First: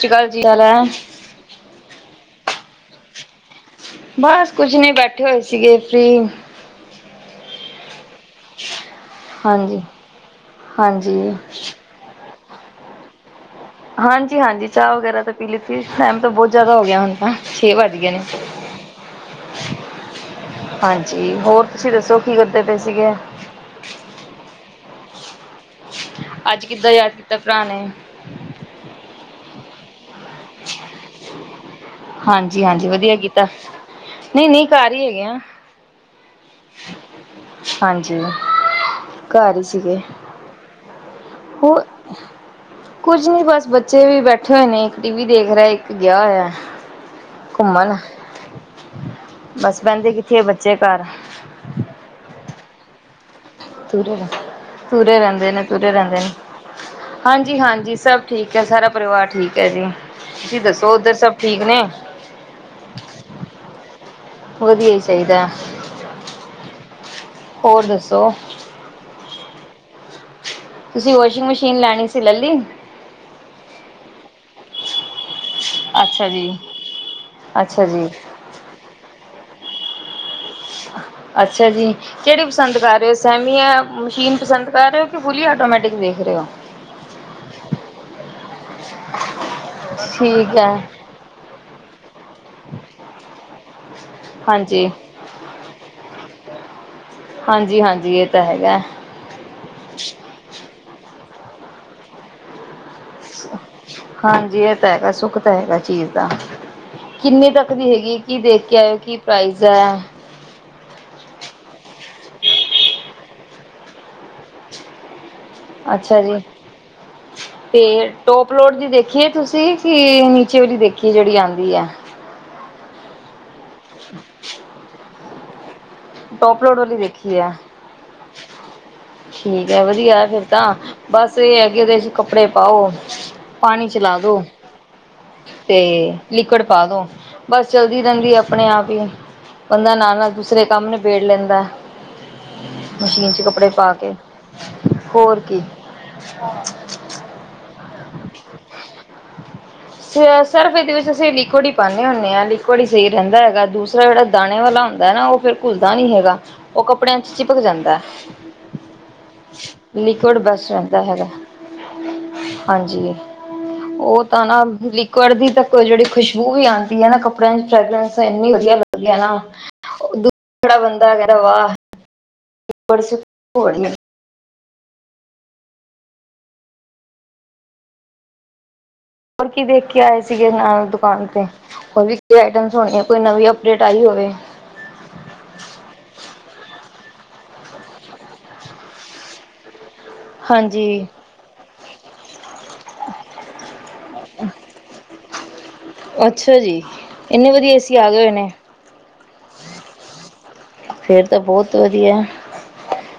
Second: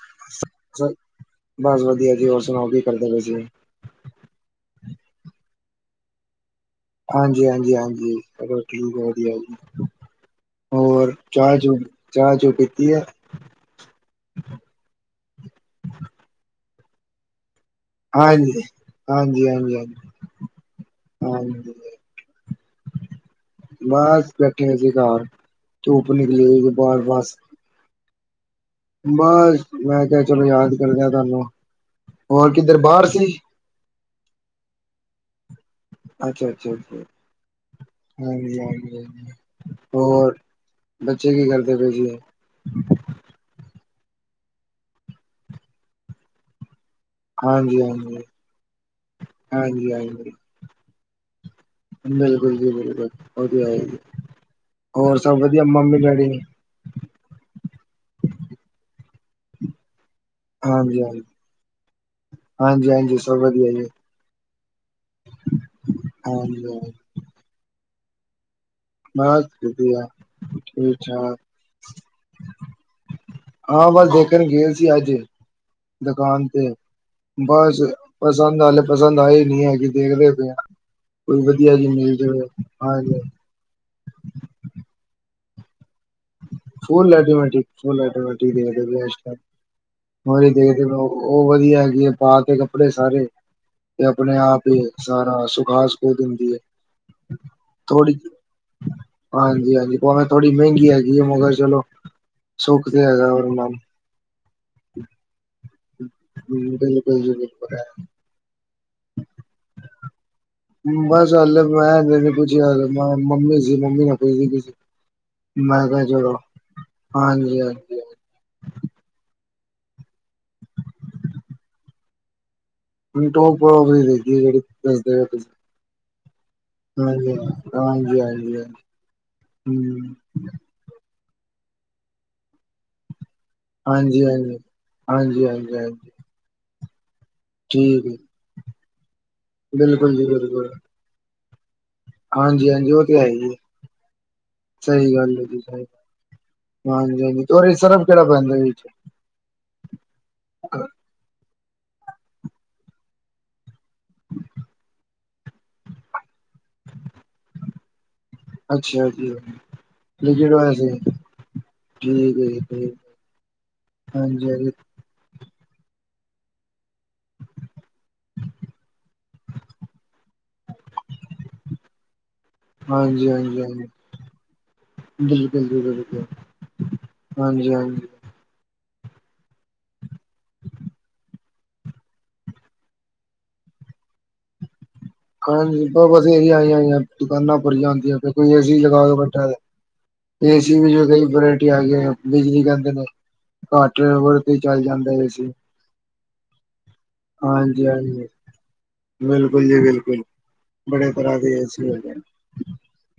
ਸਤਿ ਸ਼੍ਰੀ ਅਕਾਲ ਜੀ ਹਾਲ ਹੈ ਸ ਬਸ ਵਧੀਆ ਜੀ, ਹੋਰ ਸੁਣਾਓ ਕੀ ਕਰਦੇ ਪਏ ਸੀ? ਬਾਸ ਕੁਝ ਨਈ, ਬੈਠੇ ਹੋਏ ਸੀਗੇ ਫਰੀ। ਹਾਂਜੀ-ਹਾਂਜੀ-ਹਾਂਜੀ ਚਲੋ ਠੀਕ ਏ ਵਧੀਆ ਜੀ। ਹਾਂਜੀ ਹੋਰ ਹਾਂਜੀ। ਚਾਹ ਚੂ ਚਾਹ ਚੂ ਪੀਤੀ ਐ? ਹਾਂਜੀ-ਹਾਂਜੀ ਚਾਹ ਵਗੈਰਾ ਤੇ ਪੀ ਲਿੱਤੀ, ਟਾਈਮ ਤਾਂ ਬੋਹਤ ਜਾਏਦਾ ਹੋ ਗੇਆ ਹੁਣ ਤਾਂ। ਛੇ ਵਾਜ ਗਏ ਨੇ। ਹਾਂਜੀ, ਹਾਂਜੀ, ਹਾਂਜੀ, ਹਾਂਜੀ, ਹਾਂਜੀ ਹੋਰ ਤੁਸੀਂ ਦੱਸੋ ਕੀ ਕਰਦੇ ਪਏ ਸੀਗੇ? ਬਾਸ ਬੈਠੇ ਹੋਏ ਸੀ ਕਾਰ, ਧੁੱਪ ਨਿਕਲੀ ਹੋਏਗੀ ਬਾਹਰ ਬਸ। ਪੁਰਾਣੇ। ਬਾਸ ਮੈਂ ਕੇਆ ਚਲੋ ਯਾਦ ਕਰਨੇ ਆਂ ਤੁਹਾਨੂੰ। ਹੋਰ ਕਿੱਧਰ ਹਾਂਜੀ-ਹਾਂਜੀ ਬਾਹਰ ਵਧੀਆ ਸੀ? ਕੀਤਾ, ਨਈ-ਨਈ ਕਾਰ ਈ ਹੈਗੇ ਆ। ਅੱਛਾ-ਅੱਛਾ-ਅੱਛਾ, ਹਾਂਜੀ ਹਾਂਜੀ-ਹਾਂਜੀ-ਹਾਂਜੀ। ਘਰ ਹੀ ਸੀਗੇ ਹੋਰ ਬੱਚੇ ਕੀ ਕਰਦੇ ਪਏ ਸੀ? ਕੁਝ ਨੀ ਬਸ ਬੱਚੇ ਵੀ ਬੈਠੇ ਹੋਏ ਨੇ, ਏਕ ਟੀ ਵੀ ਦੇਖ ਰਾ, ਇੱਕ ਗੇਆ ਹੋਏਆ। ਹਾਂਜੀ-ਹਾਂਜੀ, ਬਸ ਬਹਿੰਦੇ ਹਾਂਜੀ-ਹਾਂਜੀ। ਕਿੱਥੇ ਬੱਚੇ ਘਰ ਬਿਲਕੁਲ ਜੀ ਬਿਲਕੁਲ। ਵਧੀਆ ਹੈ ਜੀ। ਤੁਰ ਵਾ, ਹੋਰ ਤੁਰੇ ਸਭ ਰੇਹੰਦੇ ਨੇ, ਵਧੀਆ ਤੁਰੇ ਮੰਮੀ ਰੇਹੰਦੇ ਨੇ। ਡੈਡੀ ਹਾਂਜੀ-ਹਾਂਜੀ ਸਭ ਠੀਕ ਏ, ਸਾਰਾ ਪਰਿਵਾਰ ਠੀਕ ਹੈ ਜੀ। ਤੁਸੀਂ ਦੱਸੋ ਓਧਰ ਹਾਂਜੀ-ਹਾਂਜੀ, ਸਬ ਠੀਕ ਨੇ? ਹਾਂਜੀ-ਹਾਂਜੀ ਸਭ ਵਧੀਆ ਜੀ, ਵਧੀਆ ਈ ਚਾਈਦਾ। ਹਾਂਜੀ ਹਾਂ। ਔਰ ਦੱਸੋ? ਬਾਸ ਵਧੀਆ ਠੀਕ ਤੁਸੀਂ ਠਾਕ। ਵਾਸ਼ਿੰਗ ਮਸ਼ੀਨ ਲੈਣੀ ਸੀ ਲੈ ਲਈ ਹਾਂ ਬਸ ਦੇਖਣ ਗਏ ਸੀ ਅੱਜ। ਅੱਛਾ ਦਕਾਨ ਜੀ ਤੇ ਬਾਸ ਅੱਛਾ ਬਸ ਜੀ ਪਸੰਦ ਨਾਲੇ ਪਸੰਦ ਆਏ ਨੀ ਹੈਗੇ, ਦੇਖਦੇ ਪਏ ਆਂ। ਅੱਛਾ ਜੀ, ਕੇਅੜੀ ਪਸੰਦ ਕਰ ਰਏ ਔ ਹਾਂਜੀ। ਸੈ ਨੀ ਏਹ ਮਸ਼ੀਨ ਪਸੰਦ ਕਰ ਰਏ ਔ ਕਿ ਫੁਲੀ ਆਟੋਮੈਟਿਕ ਵੇ ਫੁਲਐਟੋਮੈਟਿਕ ਫੁਲਐਟੋਮੈਟਿਕ ਦੇਖਦੇ ਬਏ ਆ ਇਸ ਟੈਮ ਠੀਕ ਹੈ [unintelligible] ਉਹ ਵਧੀਆ ਹੈਗੀ ਏ, ਪਾ ਕੇ ਕੱਪੜੇ ਸਾਰੇ ਤੇ ਆਪਣੇ ਆਪ ਹੀ ਹਾਂਜੀ ਸਾਰਾ ਸੁਖਾ ਸਖੁ ਦਿੰਦੀ ਏ। ਹਾਂਜੀ-ਹਾਂਜੀ ਏਹ ਤਾਂ ਹੈਗਾ ਏ। ਹਾਂਜੀ- ਹਾਂਜੀ ਭਾਵੇਂ ਥੋੜ੍ਹੀ ਮਹਿੰਗੀ ਹੈਗੀ ਹੈ ਮਗਰ ਚਲੋ ਸੁੱਖ ਤੇ ਹੈਗਾ ਔਰ ਮਨ ਹਾਂਜੀ, ਇਹ ਤੇ ਹੈਗਾ ਸੁੱਖ ਤੇ ਹੈਗਾ ਚੀਜ਼ ਦਾ। ਬਿਲਕੁਲ ਜੀ ਕਿੰਨਨੀ ਤੱਕ ਬਿਲਕੁਲ ਦੀ ਹੈਗੀ, ਕੀ ਦੇਖ ਕੇ ਆਇ, ਕੀ ਪ੍ਰਾਈਜ਼ ਹੈ। ਬਸ ਹੱਲ ਮੈਂ ਨੀ ਪੁਛਯਾ ਮ ਮੰਮੀ ਸੀ, ਮੰਮੀ ਨਾ ਪੁੱਛਦੀ। ਮੈਂ ਕਿਹਾ ਅੱਛਾ ਚਲੋ ਹਾਂਜੀ- ਹਾਂਜੀ। ਟੋਪਲੋਟ ਦੀ ਦੇਖੀ ਏ ਤੁਸੀਂ ਕਿ ਨੀਚੇ ਵਾਲੀ ਦੇਖੀ ਏ ਜਿਹੜੀ ਆਂਦੀ ਐ। ਟੋਕੀਓ ਵਾਲੀ ਦੇਖੀ ਐ ਜਿਹੜੀ ਦਸਦੇ ਤੁਸੀਂ। ਟੋਪਫੋਰ ਵਾਲੀ ਹਾਂਜੀ ਦੇਖੀ ਆ। ਹਾਂਜੀ ਹਾਂਜੀ ਹਾਂਜੀ ਠੀਕ ਆ ਹਮ ਵਦੀਆ ਫੇਰ ਤਾਂ। ਬਸ ਇਹ ਹੈ ਕਿ ਉਹਦੇ ਚੇ ਕੱਪੜੇ ਪਾਓ। ਪਾਣੀ ਚਲਾ ਹਾਂਜੀ ਦੋ। ਹਾਂਜੀ ਹਾਂਜੀ ਹਾਂਜੀ ਤੇ ਹਾਂਜੀ ਲਿਕੁਡ ਪਾ ਦੋ, ਬਸ ਚਲਦੀ ਠੀਕ ਹੈ ਰਹਿੰਦੀ ਆਪਣੇ ਆਪ ਹੀ, ਬੰਦਾ ਬਿਲਕੁਲ ਨਾਲ- ਜੀ ਨਾਲ ਦੂਸਰੇ ਬਿਲਕੁਲ ਕੰਮ ਨਬੇੜ ਲੈਂਦਾ। ਹਾਂਜੀ ਹਾਂਜੀ ਉਹ ਤੇ ਹੈ ਮਸ਼ੀਨ ਚ' ਹੀ ਹੈ ਕੱਪੜੇ ਪਾ ਕੇ। ਸਹੀ ਗੱਲ ਹੋਰ ਹੈ ਜੀ ਕੀ ਸਹੀ ਹਾਂਜੀ- ਹਾਂਜੀ ਇਹ ਸਰਫ ਕਿਹੜਾ ਪੈਂਦਾ। ਸਰਫ ਇਹਦੇ ਵਿੱਚ ਸਹੇਲੀ, ਕੁੜੀ ਪਾਉਂਦੇ ਹੁੰਦੇ ਹਾਂ ਲਿਕੁਡ ਹੀ ਸਹੀ ਰਹਿੰਦਾ ਹੈਗਾ ਦੂਸਰਾ ਜਿਹੜਾ ਦਾਣੇ ਵਾਲਾ ਹੁੰਦਾ ਹੈ ਨਾ ਉਹ ਫਿਰ ਘੁੱਲਦਾ ਨੀ ਹੈਗਾ। ਉਹ ਕੱਪੜਿਆਂ ਚ' ਚਿਪਕ ਜਾਂਦਾ। ਅੱਛਾ ਜੀ। ਲ ਲਿਕੁਡ ਬੈਸਟ ਵੇ ਰਹਿੰਦਾ ਹੈਗਾ ਠੀਕ ਹਾਂਜੀ ਉਹ ਤਾਂ ਹਾਂਜੀ ਨਾ ਹਾਂਜੀ ਲੁਡ ਦੀ ਤ ਜਿਹੜੀ ਖੁਸ਼ਬੂ ਵੀ ਆਉਂਦੀ ਹੈ ਨਾ ਕੱਪੜਿਆਂ ਦੀ ਫਗਰਸ ਇਨੀ ਵਧੀਆ ਲੱਗਦੀ ਨਾ। ਦ ਖੜਾ ਬੰਦਾ ਕਹਿੰਦਾ ਵਾਹ! ਬੜੀ ਸੁ- ਹਾਂਜੀ- ਹਾਂਜੀ- ਬੜੀ ਹਾਂਜੀ। ਹੈ। ਬਿਲਕੁਲ- ਜਿਲ- ਬਿਲਕੁਲ, ਹਾਂਜੀ -ਹਾਂਜੀ। ਹੋਰ ਕੀ ਦੇਖ ਕੇ ਆਏ ਸੀਗੇ ਨਾਲ ਦੁਕਾਨ ਤੇ। ਹੋਰ ਵੀ ਆਈਟਮ ਹੋਣੀ ਕੋਈ ਨਵੀਂ ਅਪਡੇਟ ਆਈ ਹੋਵੇ। ਬਸ ਰੀਆਂ ਆਈ ਆਈਆਂ ਦੁਕਾਨਾਂ ਭਰੀਆਂ ਹੁੰਦੀਆਂ ਕੋਈ ਏਸੀ ਲਗਾ ਕੇ ਬੈਠਾ ਤੇ ਏਸੀ ਹਾਂਜੀ ਕਈ ਵਰਾਇਟੀ ਆ ਗਈ ਬਿਜਲੀ ਕਦੇ ਨੇ ਘਟ ਟਵਰ ਤੇ ਚੱਲ ਜਾਂਦਾ ਹੈ ਸੀ। ਅੱਛਾ ਜੀ। ਇੰਨੇ ਵਧੀਆ ਹਾਂਜੀ ਏਸੀ ਆ ਗਏ -ਹਾਂਜੀ। ਹੋਏ ਨੇ ਬਿਲਕੁਲ ਜੀ, ਬਿਲਕੁਲ। ਬੜੇ ਫੇਰ ਤਰ੍ਹਾਂ ਤਾਂ ਦੀ ਏ ਬਹੁਤ ਸੀ ਲਗੇ ਏ। ਵਧੀਆ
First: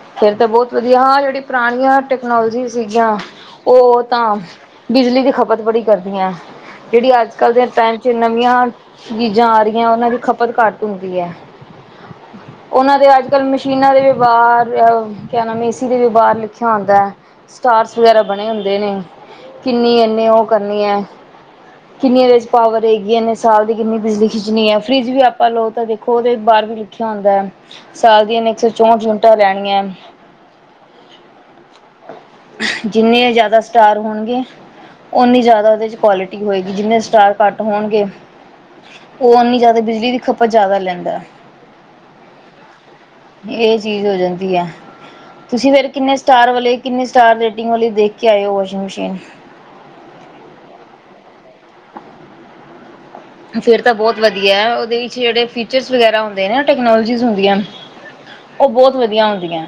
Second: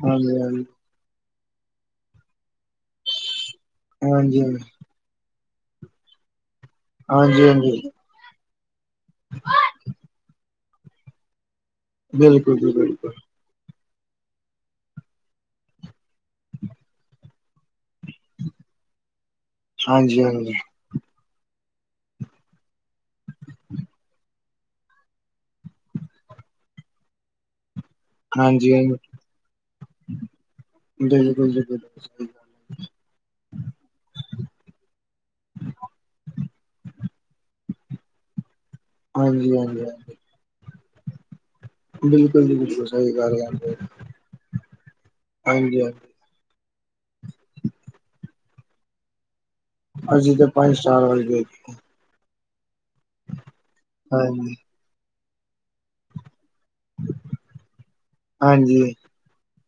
ਹਾਂਜੀ- ਹਾਂਜੀ। ਦੀ ਹਾਂ ਜਿਹੜੀ ਪੁਰਾਣੀਆਂ ਟੈਕਨੋਲੋਜੀ ਸੀਗੀਆਂ। ਉਹ ਤਾਂ ਹਾਂਜੀ ਹਾਂਜੀ ਬਿਜਲੀ ਦੀ ਖਪਤ ਬੜੀ ਕਰਦੀਆਂ ਹੈ। ਜਿਹੜੀ ਅੱਜ ਹਾਂਜੀ ਕੱਲ੍ਹ ਦੇ ਹਾਂਜੀ ਟ ਜੇ ਨਵੀਆਂ ਚੀਜ਼ਾਂ ਆ ਰਹੀਆਂ ਉਹਨਾਂ ਦੀ ਖਪਤ ਘੱਟ ਹੁੰਦੀ ਹੈ। ਬਿਲਕੁਲ ਜੀ ਉਹਨਾਂ ਦੇ ਬਿਲਕੁਲ ਅੱਜ ਅ ਕੱਲ ਮਸ਼ੀਨਾਂ ਦੇ ਵਿਵਹਾਰ ਕਿਆ ਨਾਮ ਏਸੀ ਦੇ ਵਿਵਹਾਰ ਲਿਖਿਆ ਹੁੰਦਾ ਹੈ। ਸਟਾਰ ਵਗੈਰਾ ਬਣੇ ਹੁੰਦੇ ਨੇ। ਕਿੰਨੀ- ਹਾਂਜੀ ਇਨੇ ਉਹ ਹਾਂਜੀ ਕਰਨੀ ਹੈ। ਕਿੰਨੀਆਂ ਇਹਦੇ ਵਿੱਚ ਪਾਵਰ ਰਗੀ ਇਨੇ ਸਾਲ ਦੀ ਕਿੰਨੀ ਬਿਜਲੀ ਖਿੱਚਣੀ ਹੈ ਫਰਿੱਜ ਵੀ ਆਪਾਂ ਲਓ ਤਾਂ ਦੇਖੋ ਉਹਦੇ ਬਾਹਰ ਵੀ ਲਿਖਿਆ ਹੁੰਦਾ ਹੈ। ਸਾਲ ਦੀਆਂ ਨੇ ਇੱਕ ਸੌ ਹਾਂਜੀ ਹਾਂਜੀ ਚੌਂਹਠ ਯੂਨਟਾਂ ਲੈਣੀਆਂ। ਬਿਲਕੁਲ ਜੀ ਬਿਲਕੁਲ ਸਹੀ ਗੱਲ ਜਿੰਨੇ ਜ਼ਿਆਦਾ ਸਟਾਰ ਹੋਣਗੇ। ਉਓਨੀ ਜ਼ਿਆਦਾ ਉਹਦੇ ਚ' ਕੁਆਲਿਟੀ ਹੋਏਗੀ ਜਿੰਨੇ ਸਟਾਰ ਘੱਟ ਹੋਣਗੇ। ਉਹ ਹਾਂਜੀ ਹਾਂਜੀ ਉਨੀ ਜਿਆਦਾ ਬਿਜਲੀ ਦੀ ਹਾਂਜੀ ਖਪਤ ਜ਼ਿਆਦਾ ਲੈਂਦਾ। ਬਿਲਕੁਲ- ਬਿਲਕੁਲ। ਸਹੀ ਗੱਲ ਹੈ। ਇਹ ਚੀਜ਼ ਹੋ ਜਾਂਦੀ ਹੈ। ਤੁਸੀਂ ਹਾਂਜੀ ਫੇਰ ਹਾਂਜੀ ਕਿੰਨੇ ਸਟਾਰ ਵਾਲੇ ਕਿੰਨੀ ਸਟਾਰ ਰੇਟਿੰਗ ਵਾਲੀ ਦੇਖ ਕੇ ਆਏ ਉ ਵਾਸ਼ਿੰਗ ਮਸ਼ੀਨ। ਅਸੀ ਤੇ ਪਾੰਜ ਸਟਾਰ ਵਾਲੀ ਵੇਖ ਫੇਰ ਤਾਂ ਬੋਤ ਹਾਂਜੀ ਵਧੀਆ ਐ, ਉਦੇ ਵਿੱਚ ਜੇੜੇ ਫੀਚਰਸ ਵਗੈਰਾ ਹੁੰਦੇ ਨੇ ਟਕਨੋਲਜੀ ਹੁੰਦੀਆਂ ਉ ਹਾਂਜੀ ਬੋਤ ਵਧੀਆ ਹੁੰਦੀਆਂ,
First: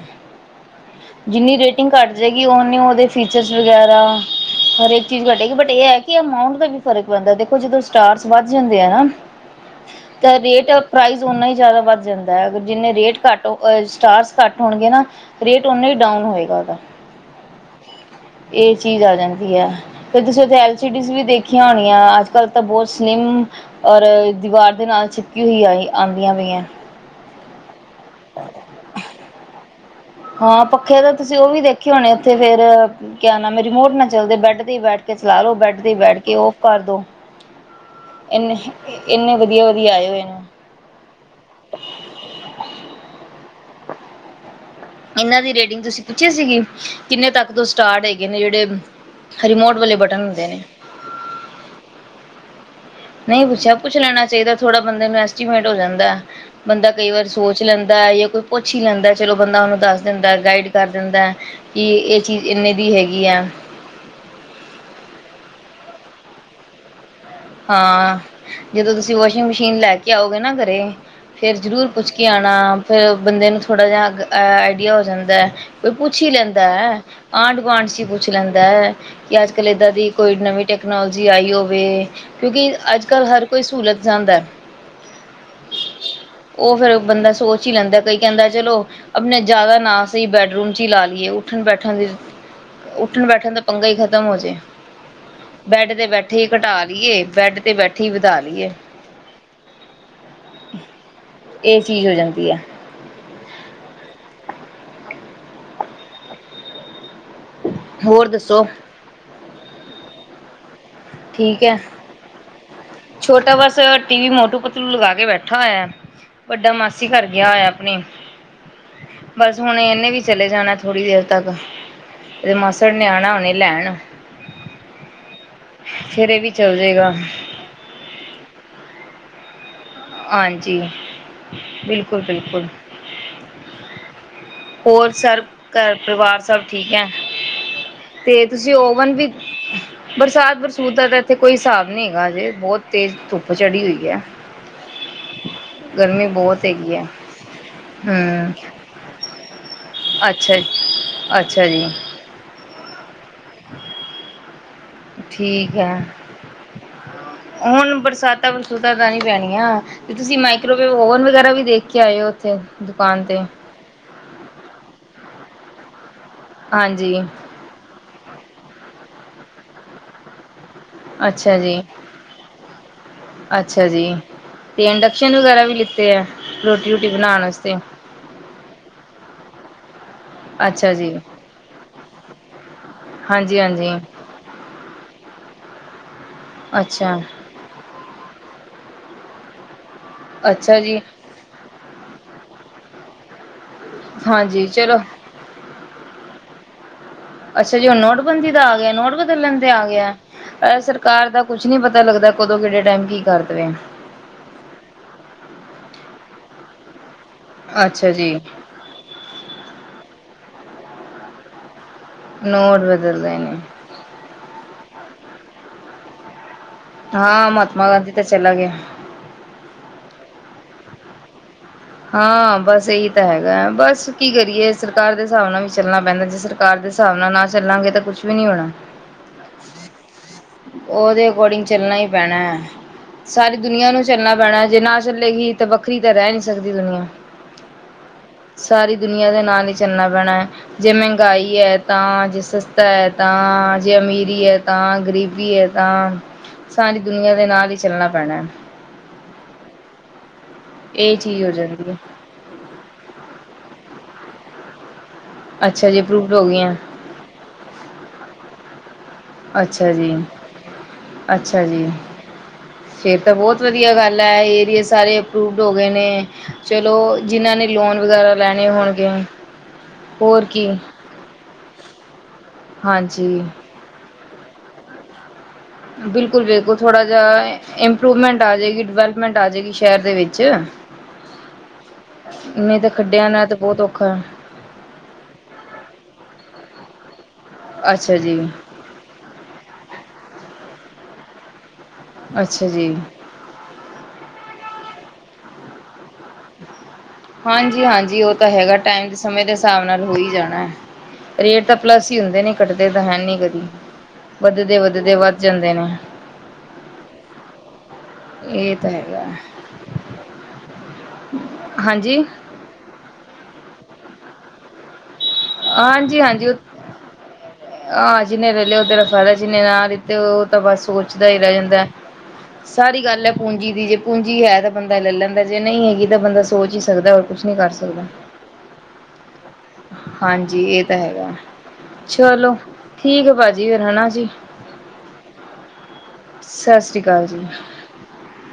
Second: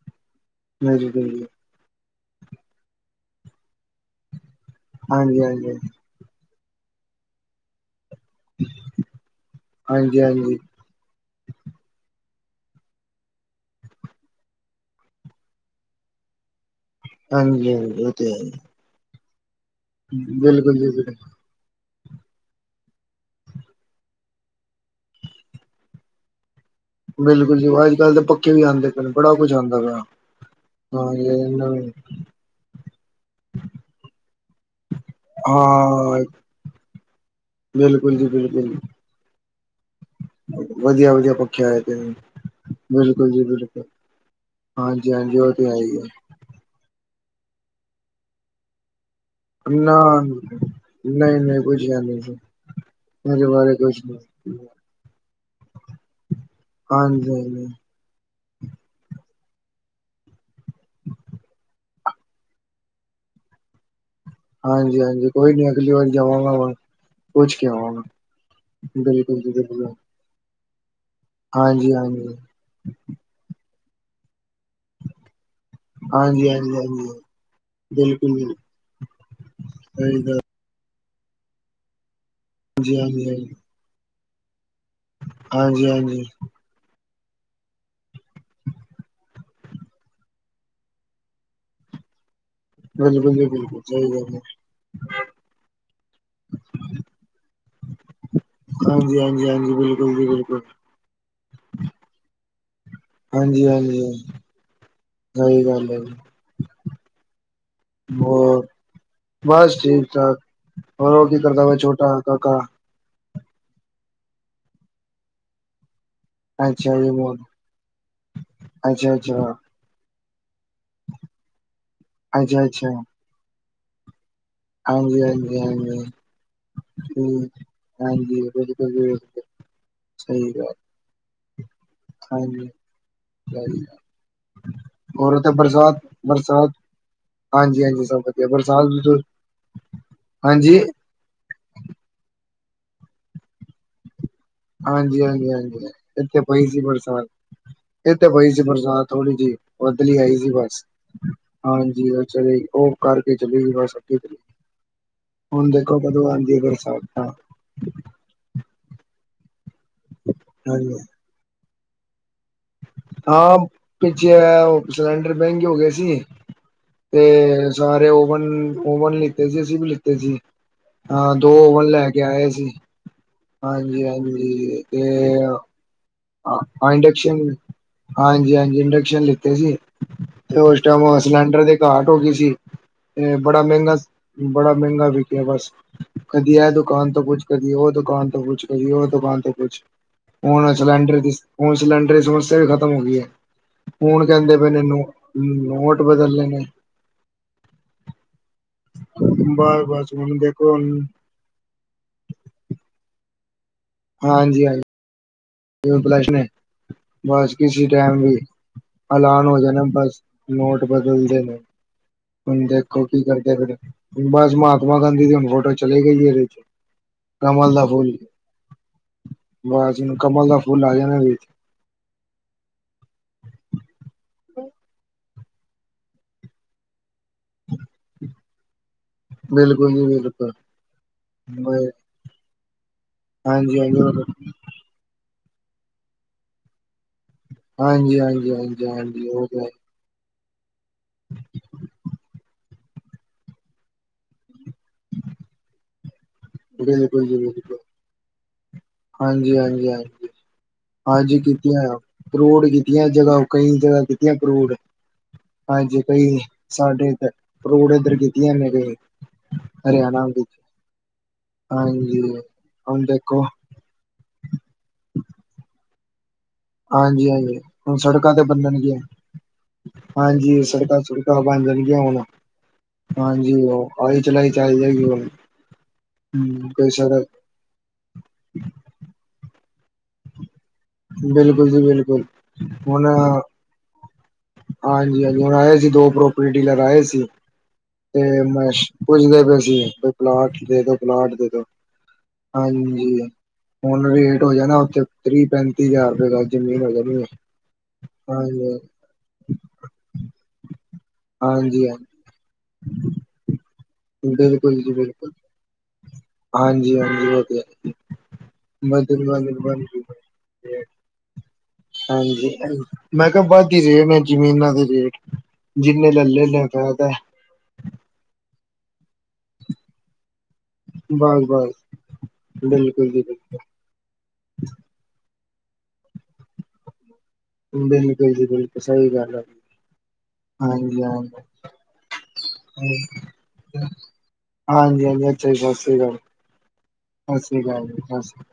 ਹਾਂਜੀ ਹਾਂਜੀ ਜਿੰਨੀ ਰੇਟ ਰੇਟਿੰਗ ਘਟ ਜਾਏਗੀ ਉਨੇ ਉਦੇ ਫੀਚਰਸ ਵਗੈਰਾ ਹਰੇਕ ਚੀਜ਼ ਹਾਂਜੀ ਹਾਂਜੀ ਘੱਟੇਗੀ ਬਟ ਏ ਹਾਂਜੀ ਐ ਅਮਾਊਂਟ ਦਾ ਵੀ ਫਰਕ ਪੈਂਦਾ ਦੇਖੋ ਜਦੋਂ ਸਟਾਰਸ ਵੱਧ ਜਾਂਦੇ ਆ ਨਾ ਹਾਂਜੀ ਤਾਂ ਰੇਟ ਪ੍ਰਾਈਜ਼ ਉਨਾ ਈ ਜਾਦਾ ਵੱਧ ਜਾਂਦੈ, ਅਗਰ ਜਿੰਨੇ ਰੇਟ ਘੱਟ ਸਟਾਰਸ ਘੱਟ ਹੋਨਗੇ ਨਾ ਰੇਟ ਓਨਾ ਈ ਡਾਊਨ ਹੋਏਗਾ ਉਦਾ। ਹਾਂਜੀ ਹਾਂਜੀ ਉ ਤੇ ਹੈ ਈ ਏ। ਏ ਚੀਜ਼ ਆ ਜਾਂਦੀ ਏ। ਫੇਰ ਤੁਸੀਂ ਉੱਥੇ ਐਲ ਜੀ ਸੀਜ਼ ਬਿਲਕੁਲ ਵੀ ਦੇਖੀਆਂ ਹੋਨੀਆਂ ਅੱਜ ਕੱਲ੍ਹ ਤਾਂ ਬਹੁਤ ਸਿਲਿਮ ਔਰ ਦੀਵਾਰ ਦੇ ਨਾਲ ਚਿਪਕੀ ਹੋਈ ਆਈ ਆਦੀਆਂ ਪਈਐਂ। ਬਿਲਕੁਲ ਜੀ ਅੱਜ ਕੱਲ੍ਹ ਤਾਂ ਪੱਖੇ ਵੀ ਆਦੇ ਪਏ ਨੇ ਬੜਾ ਕੁੱਝ ਆਦਾ ਪਿਆ। ਹਾਂ ਪੱਖੇ ਦਾ ਜੀ, ਤੁਸੀਂ ੳ ਵੀ ਇਹਨਾਂ ਦੇਖੇ ਨੂੰ- ਹੋਨੇ ਉੱਥੇ ਫੇਰ ਕਿਆ ਨਾਮ ਏ ਰਿਮੋਟ ਨਾ ਚੱਲਦੇ, ਬੈਡ ਤੇ ਹੀ ਬੈਠ ਕੇ ਚਲਾ ਲੋ ਬੈਡ ਤੇ ਬੈਠ ਹਾਂ ਕੇ ਔਫ ਕਰ ਦੋ। ਬਿਲਕੁਲ ਜੀ ਬਿਲਕੁਲ। ਇੰਨੇ ਵਧੀਆ ਵਧੀਆ ਆਏ ਹੋਏ ਨੇ। ਵਧੀਆ ਵਧੀਆ ਪੱਖੇ ਆਏ ਦੇ ਨੇ ਬਿਲਕੁਲ ਜੀ ਬਿਲਕੁਲ। ਹਾਂਜੀ-ਹਾਂਜੀ ਇਹਨਾਂ ਦੀ ਉਹ ਤੇ ਹੈ ਰੇਟਿੰਗ ਈ ਏ। ਤੁਸੀਂ ਪੁੱਛੀ ਸੀਗੀ ਕਿੰਨੇ ਤੱਕ ਤੋਂ ਸਟਾਰਟ ਹੈਗੇ ਨੇ ਜੇੜੇ ਰਿਮੋਟ ਵਾਲੇ ਬਟਨ ਹੁੰਦੇ ਨੇ। ਨਈ-ਨਈ ਪੁਛੇਆ ਨਈ ਸੀ। ਨਈ ਪੁੱਛਿਆ, ਪੁੱਛ ਲੈਨਾ ਚਾਈਦੈ ਥੋੜਾ ਬੰਦੇ ਨੂੰ ਐਸਟੀਮੇਟ ਹੋ ਜਾਂਦੈ ਬੰਦਾ ਕਈ ਵਾਰ ਹਾਂਜੀ ਸੋਚ ਹਾਂਜੀ ਲੈਂਦਾ ਜਾਂ ਕੋਈ ਪੁੱਛ ਈ ਲੈਂਦਾ ਚਲੋ ਬੰਦਾ ਉਨੂੰ ਦੱਸ ਦਿੰਦੈ ਗਾਈਡ ਕਰ ਦਿੰਦੈ। ਕਿ ਏ ਚੀਜ਼ ਇਨੇ ਦੀ ਹੈਗੀ ਆ। ਹਾਂਜੀ-ਹਾਂਜੀ ਕੋਈ ਨੀ ਅਗਲੀ ਵਾਰੀ ਜਾਵਾਂਗਾ ਮੈ ਹਾਂ ਜਦੋਂ ਤੁਸੀਂ ਬਿਲਕੁਲ ਵਾਸ਼ਿੰਗ ਜੀ ਮਸ਼ੀਨ ਬਿਲਕੁਲ ਲੈ ਕੇ ਕੇ ਆਓਗੇ ਨਾ ਘਰੇ, ਫੇਰ ਜਰੂਰ ਹਾਂਜੀ ਪੁੱਛ ਕੇ ਹਾਂਜੀ ਆਨਾ ਫੇਰ ਬੰਦੇ ਨੂੰ ਥੋੜਾ ਜਿਹਾ ਵਧੀਆ ਹੋ ਜਾਂਦੈ, ਕੋਈ ਪੁੱਛ ਈ ਹਾਂਜੀ, ਲੈਂਦੈ, ਹਾਂਜੀ, ਹਾਂਜੀ ਆਂਢ ਗੁਆਂਢ ਚ ਪੁੱਛ ਬਿਲਕੁਲ ਲੈਂਦਾ ਏ। ਕਿ ਅੱਜ ਕੱਲ੍ਹ ਏਦਾਂ ਦੀ ਸਹੀ ਕੋਈ ਗੱਲ ਨਵੀਂ ਟੈਕਨੋਲਜੀ ਆਈ ਹੋਵੇ ਕਿਉਂਕਿ ਹਾਂਜੀ, ਅੱਜ ਹਾਂਜੀ, ਕੱਲ੍ਹ ਹਰ ਹਾਂਜੀ। ਕੋਈ ਸੂਲਤ ਚਾਂਦੈ। ਹਾਂਜੀ ਹਾਂਜੀ ਉ ਫੇਰ ਬੰਦਾ ਸੋਚ ਈ ਲੈਂਦਾ ਕਈ ਕੈਂਦੈ ਚਲੋ ਆਪਨੇ ਜਾਦਾ ਨਾ ਸਈ ਬੈਡਰੂਮ ਚ ਈ ਲਾ ਲਈਏ ਉੱਠਣ ਬੈਠਣ ਦੀ ਉੱਠਣ ਬਿਲਕੁਲ ਜੀ ਬੈਠਣ ਦਾ ਬਿਲਕੁਲ ਪੰਗਾ ਈ ਸਹੀ ਖਤਮ ਗੱਲ ਹੈ। ਹੋਜੇ। ਬੈਡ ਤੇ ਬੈਠੇ ਘਟਾ ਲਈਏ ਬੈਡ ਤੇ ਬੈ ਵੀ ਵਧਾ ਲਈਏ ਹਾਂਜੀ ਹਾਂਜੀ ਹਾਂਜੀ ਬਿਲਕੁਲ ਜੀ ਬਿਲਕੁਲ। ਏ ਚੀਜ਼ ਹੋ ਜਾਂਦੀ ਏ। ਹਾਂਜੀ ਹਾਂਜੀ ਸਈ ਗੱਲ ਏ। ਹੋਰ ਬਸ ਠੀਕ-ਠਾਕ। ਹੋਰ ਉ ਕੀ ਠੀਕ ਕਰਦਾ ਵਾ ਹੈ ਛੋਟਾ ਕਾਕਾ।। ਛੋਟਾ ਬਸ ਟੀ ਵੀ ਮੋਟੂ ਪਤਲੂ ਲਗਾ ਕੇ ਬੈਠਾ ਹੋਇਆ। ਵੱਡਾ ਅੱਛਾ ਮਾਸੀ ਜੀ ਘਾਰ ਮੋਹਨ ਗਿਆ ਹੋਇਆ ਆਪਨੀ ਅੱਛਾ, ਅੱਛਾ, ਬਸ ਹਨ ਇਨੇ ਵੀ ਚਲੇ ਜਾਨਾ ਥੋੜ੍ਹੀ ਦੇਰ ਤੱਕ, ਏਦੇ ਅੱਛਾ, ਮਾਸੜ ਅੱਛਾ। ਨੇ ਆਨਾ ਹੁਨੇ ਲੈਨ। ਹਾਂਜੀ ਹਾਂਜੀ ਹਾਂਜੀ ਫੇਰ ਏ ਵੀ ਚੱਲ ਜੇਗਾ। ਠੀਕ ਹਾਂਜੀ ਬਿਲਕੁਲ ਜੀ ਬਿਲਕੁ ਹਾਂਜੀ, ਬਿਲਕੁ ਹਾਂਜੀ [unintelligible] ਹੋਰ ਸਰ ਉਥੇ ਘਰ ਬਰਸਾਤ ਪਰਿਵਾਰ ਸਬ ਬਰਸਾਤ ਠੀਕ ਐ? ਹਾਂਜੀ, ਹਾਂਜੀ ਸਭ ਤੇ ਵਧੀਆ ਤੁਸੀਂ ਬਰਸਾਤ ਓਵਨ ਵੀ, ਹਾਂਜੀ। ਬਰਸਾਤ-ਬਰਸੂਤ ਦਾ ਤੇ ਤੇ ਕੋਈ ਹਿਸਾਬ ਨੀ ਹੈਗਾ ਹਜੇ ਬੋਹਤ ਤੇਜ਼ ਧੁੱਪ ਚੜੀ ਹੋਈ ਐ। ਹਾਂਜੀ-ਹਾਂਜੀ-ਹਾਂਜੀ, ਇੱਥੇ ਪਈ ਸੀ ਹੈਗੀ ਹੈ ਬਰਸਾਤ। ਇਥੇ ਪਈ ਹਮ ਸੀ ਬਰਸਾਤ ਥੋੜੀ ਜੀ ਬੱਦਲੀ ਆਈ ਸੀ ਅੱਛਾ ਬਸ, ਅੱਛਾ ਜੀ ਹਾਂਜੀ ਅ ਚਲੀ ਗਈ ਓ ਕਰਕੇ ਚਲੀ ਗਈ ਬਸ [unintelligible] ਹੁਣ ਠੀਕ ਦੇਖੋ ਹੈ ਕਦੋਂ ਆਂਦੀ ਐ ਬਰਸਾਤਾਂ। ਹੁਣ ਬਰਸਾਤਾਂ-ਬਰਸੂਤਾਂ ਤਾਂ ਨੀ ਪੈਨੀਆਂ ਤੇ ਤੁਸੀਂ ਮਾਈਕਰੋਵੇਵ ਹਾਂਜੀ ਓਵਨ ਵਗੈਰਾ ਵੀ ਦੇਖ ਕੇ ਆਏ ਓ। ਤੇ ਹਾਂ, ਪਿੱਛੇ ਐ ਓ ਸਿਲੰਡਰ ਮੈਂਗੇ ਹੋ ਗਏ ਸੀ, ਹਾਂਜੀ ਤੇ ਸਾਰੇ ਓਵਨ, ਓਵਨ ਲਿੱਤੇ ਸੀ ਅਸੀਂ ਵੀ ਲਿੱਤੇ ਸੀ। ਹਾਂ ਦੋ ਅੱਛਾ ਜੀ ਓਵਨ ਲੈ ਕੇ ਆਏ ਸੀ। ਅੱਛਾ ਜੀ ਹਾਂਜੀ-ਹਾਂਜੀ, ਤੇ ਇੰਡਕਸ਼ਨ ਅ, ਵਗੈਰਾ ਵੀ ਲਿੱਤੇ ਆ ਰੋਟੀ ਅ ਰੂਟੀ ਬਣਾਉਣ ਇੰਡੈਕਸ਼ਨ। ਵਾਸਤੇ ਹਾਂਜੀ-ਹਾਂਜੀ, ਇੰਡੈਕਸ਼ਨ ਲਿੱਤੇ ਸੀ ਤੇ ਓਸ ਅੱਛਾ ਜੀ ਟੈਮ ਸਿਲੰਡਰ ਦੀ ਘਾਟ ਹੋ ਗੀ ਸੀ। ਤੇ ਹਾਂਜੀ ਬੜਾ ਹਾਂਜੀ ਮੈਂਗਾ ਸੀ ਬੜਾ ਮੈਂਗਾ ਵਿਕਿਆ ਬਸ, ਕਦੀ ਐ ਦੁਕਾਨ ਅੱਛਾ ਤੋ ਕੁਛ ਕਦੀ ਓ ਦੁਕਾਨ ਤੋਂ ਕੁਛ ਕਦੀ ਓ ਦੁਕਾਨ ਤੋਂ ਕੁਛ। ਅੱਛਾ ਜੀ। ਹੁਨ ਸਿਲੰਡਰ ਦੀ ਸਮੱਸਿਆ ਈ ਖਤਮ ਹੋ ਗੀ ਐ। ਹੁਨ ਕੈਂਦੇ ਹਾਂਜੀ ਪਏ ਨੇ ਚਲੋ ਨੋ ਨੋਟ ਬਦਲਨੇ ਨੇ। ਅੱਛਾ ਜੀ ਹੁਨ ਨੋਟਬੰਦੀ ਦਾ ਆ ਗਿਆ, ਨੋਟ ਬਦਲਣ ਤੇ ਬਸ ਆ ਗਿਆ, ਬਸ ਹੁਣ ਦੇਖੋ ਅ ਸਰਕਾਰ ਦਾ ਕੁੱਛ ਨੀ ਪਤਾ ਲੱਗਦਾ, ਕਦੋਂ ਕੇੜੇ ਟੈਮ ਕੀ ਕਰ ਦਵੇ। ਹਾਂਜੀ-ਹਾਂਜੀ, ਜਿਵੇਂ [unintelligible] ਨੇ ਬਸ ਕਿਸੀ ਅੱਛਾ ਟੈਮ ਵੀ। ਜੀ ਐਲਾਨ ਹੋ ਜਾਣਾ ਬਸ, ਨੋਟ ਬਦਲਦੇ ਨੇ। ਹੁਣ ਨੋਟ ਦੇਖੋ ਕੀ ਬਦਲਦੇ ਨੇ ਕਰਦੇ ਪਏ ਨੇ ਬਸ ਮਹਾਤਮਾ ਗਾਂਧੀ ਦੀ ਹੁਣ ਫੋਟੋ ਚਲੀ ਗਈ ਏਦੇ ਚ। ਹਾਂ ਕਮਲ ਦਾ ਮਹਾਤਮਾ ਗਾਂਧੀ ਫੁੱਲ ਤੇ ਚਲਾ ਗਿਆ। ਬਸ ਜੀ ਹੁਨ ਕਮਲ ਦਾ ਫੁੱਲ ਆ ਜਾਣਾ ਏਦੇ ਚ। ਹਾਂ ਬਸ ਏਹੀ ਤਾਂ ਹੈਗਾ ਐ ਬਸ ਕੀ ਕਰੀਏ ਸਰਕਾਰ ਦੇ ਸਾਬ ਨਾਲ ਵੀ ਚੱਲਣਾ ਪੈਂਦਾ ਜੇ ਸਰਕਾਰ ਦੇ ਸਾਬ ਨਾਲ ਨਾ ਚੱਲਾਂਗੇ ਤਾਂ ਕੁਛ ਵੀ ਨੀ ਹੋਣਾ। ਬਿਲਕੁਲ ਜੀ ਬਿਲਕੁਲ। ਓਦੇ ਅਕੋਰਡਿੰਗ ਬ- ਚੱਲਣਾ ਈ ਪੈਣਾ ਐ, ਸਾਰੀ ਹਾਂਜੀ ਦੁਨੀਆਂ ਹਾਂਜੀ ਨੂੰ ਉਹ- ਚੱਲਣਾ ਪੈਣਾ ਜੇ ਨਾ ਚੱਲੇਗੀ ਤਾਂ ਵੱਖਰੀ ਤਾਂ ਰੈ ਨੀ ਸਕਦੀ ਦੁਨੀਆਂ। ਹਾਂਜੀ ਹਾਂਜੀ ਹਾਂਜੀ ਸਾਰੀ ਹਾਂਜੀ ਦੁਨੀਆਂ ਦੇ ਉਹ ਤਾਂ ਨਾਲ ਈ ਚੱਲਣਾ ਪੈਣਾ ਐ। ਜੇ ਮੈਂਗਾਈ ਐ ਤਾਂ, ਜੇ ਸਸਤਾ ਐ ਤਾਂ, ਜੇ ਅਮੀਰੀ ਐ ਤਾਂ, ਗਰੀ ਬੀ ਐ ਤਾਂ, ਸਾਰੀ ਬਿਲਕੁਲ ਦੁਨੀਆਂ ਦੇ ਨਾਲ ਈ ਚੱਲਨਾ ਪੈਣਾ ਐ। ਹਾਂਜੀ-ਹਾਂਜੀ-ਹਾਂ ਇਹ ਹਾਂਜੀ ਚੀਜ਼ ਹੋ ਕੀਤੀਆਂ ਜਾਂਦੀ ਏਆ, ਹੈ ਕਰੋੜ ਕੀਤੀਆਂ ਜਗਾ, ਕਈ ਜਗਾ ਕੀਤੀਆਂ ਕਰੋੜ। ਅੱਛਾ ਜੀ ਹਾਂਜੀ ਅਪਰੂਵਡ ਕਈ ਹੋ ਗਈਆਂ ਸਾਡੇ ਏਦ ਕਰੋੜ ਏਦਰ ਕੀਤੀਆਂ ਨੇ ਕਈ। ਅੱਛਾ ਜੀ, ਹਰਿਆਣਾ ਵਿੱਚ ਅੱਛਾ ਜੀ, ਹਾਂਜੀ ਹੁਣ ਫੇਰ ਤਾਂ ਦੇਖੋ ਬੋਤ ਵਦੀਆ ਗੱਲ ਐ ਏਰੀਏ ਸਾਰੇ ਅਪਰੂਵਡ ਹੋ ਗਏ ਨੇ। ਚਲੋ ਹਾਂਜੀ ਜਿਨਾਂ ਹਾਂਜੀ ਨੇ ਹੁਣ ਲੋਨ ਸੜਕਾਂ ਵਗੈਰਾ ਤੇ ਲੈਣੇ ਬਣਨਗੀਆਂ ਹੋਣਗੇ ਹੁਨ ਹਾਂਜੀ ਸੜਕਾ-ਸੁੜਕਾ ਬਣ ਜਾਣਗੀਆਂ ਹੁਨ, ਹਾਂਜੀ ਓ ਆਈ-ਚਲਾਈ ਚਲ ਜਾਏਗੀ ਹੁਨ। ਬਿਲਕੁਲ- ਬਿਲਕੁਲ, ਥੋੜ੍ਹਾ ਜਿਆ ਇੰਪਰੂਵਮੈਂਟ ਆ ਜੇਗੀ ਡਵੈਲਪਮੈਂਟ ਆ ਜੇਗੀ ਸ਼ੈਰ ਦੇ ਵਿੱਚ। ਬਿਲਕੁਲ ਜੀ ਬਿਲਕੁਲ ਨਈ ਤਾ ਖੱਡਿਆ ਹੁਣ ਨਾਲ ਤੇ ਬੌਤ ਔਖਾ। ਹਾਂਜੀ- ਹਾਂਜੀ ਹੁਣ ਆਏ ਸੀ ਦੋ ਪ੍ਰੋਪਰਟੀ ਡੀਲਰ ਆਏ ਸੀ ਅੱਛਾ ਤੇ ਜੀ ਮ ਪੁੱਸ਼ਦੇ ਪਏਸੀ ਕੋਈ ਪਲਾਟ ਦੇ ਦੋ ਪਲਾਟ ਦੇ ਦੋ ਅੱਛਾ ਜੀ ਹਾਂਜੀ। ਹੁਨ ਰੇਟ ਹੋ ਜਾਣਾ ਓਥੇ ਤ੍ਰਿ - ਪੈਂਤੀ ਹਜ਼ਾਰ ਰਪਏ ਗਜ। ਜ਼ਮੀਨ ਹੋ ਜਾਣੀ ਹੈ ਹਾਂਜੀ -ਹਾਂਜੀ ਓ ਤਾਂ ਹੈਗਾ ਟਾਈਮ ਸਮੇਂ ਦੇ ਸਾਬ ਨਾਲ ਹੋ ਈ ਜਾਣਾ ਐ ਰੇਟ ਤਾਂ ਹਾਂਜੀ ਪਲੱਸ ਹਾਂਜੀ ਈ ਹੁੰਦੇ ਨੇ। ਘੱਟਦੇ ਤਾਂ ਹੈਨੀ ਕਦੀ ਵੱਧਦੇ- ਬਿਲਕੁਲ ਜੀ ਵੱਧਦੇ ਬਿਲਕੁਲ ਵੱਧ ਜਾਂਦੇ ਨੇ। ਹਾਂਜੀ- ਹਾਂਜੀ ਓ ਤੇ ਹੈਈ ਐ ਇਹ ਤਾਂ ਵੱਧਦੇ ਹੈਗਾ ਵੱਧਦੇ ਵੱਧ ਈ ਜਾਂਦੇ ਰੇਟ। ਹਾਂਜੀ ਮੈਂ ਕਿਆ ਵੱਧ ਈ ਗਏ ਜ਼ਮੀਨਾਂ ਦੇ ਰੇਟ। ਜਿੰਨੇ ਹਾਂਜੀ ਲੱਲੇ -ਹਾਂਜੀ ਨੇ ਫਾਇਦਾ ਅ ਜਿਨੇ ਲੇ ਲੇ ਉਦਾ ਤੇ ਫੈਦਾ ਜਿਨੇ ਨਾ ਤੇ ਓ ਤਾਂ ਬਸ ਸੋਚਦਾ ਈ ਬਸ ਰੈ ਬਸ ਜਾਂਦਾ ਏ ਸਾਰੀ ਬਿਲਕੁਲ ਜੀ ਗੱਲ ਐ ਬਿਲਕੁਲ ਪੂੰਜੀ ਦੀ ਜੇ ਪੂੰਜੀ ਹੈ ਤੇ ਬੰਦਾ ਲੈ ਲੈਂਦਾ ਜੇ ਨਈ ਹੈਗੀ ਤਾਂ ਬੰਦਾ ਸੋਚ ਈ ਸਕਦੈ। ਬਿਲਕੁਲ ਜੀ ਬਿਲਕੁਲ ਸਈ ਗੱਲ ਐ। ਹਾਂਜੀ ਏ ਤਾ ਹੈਗਾ। ਚਲੋ ਹਾਂਜੀ ਠੀਕ ਐ ਭਾਜੀ ਫੇਰ ਹਨਾ ਜੀ। ਹਾਂਜੀ ਹਾਂਜੀ ਅੱਛਾ ਜੀ ਸਤਿ ਸ਼੍ਰੀ ਅਕਾਲ ਸਾਸਰੀ ਕਾਲ ਸਤਿ ਜੀ। ਸ਼੍ਰੀ ਅਕਾਲ ਜੀ ਸਤਿ ਸ਼੍ਰੀ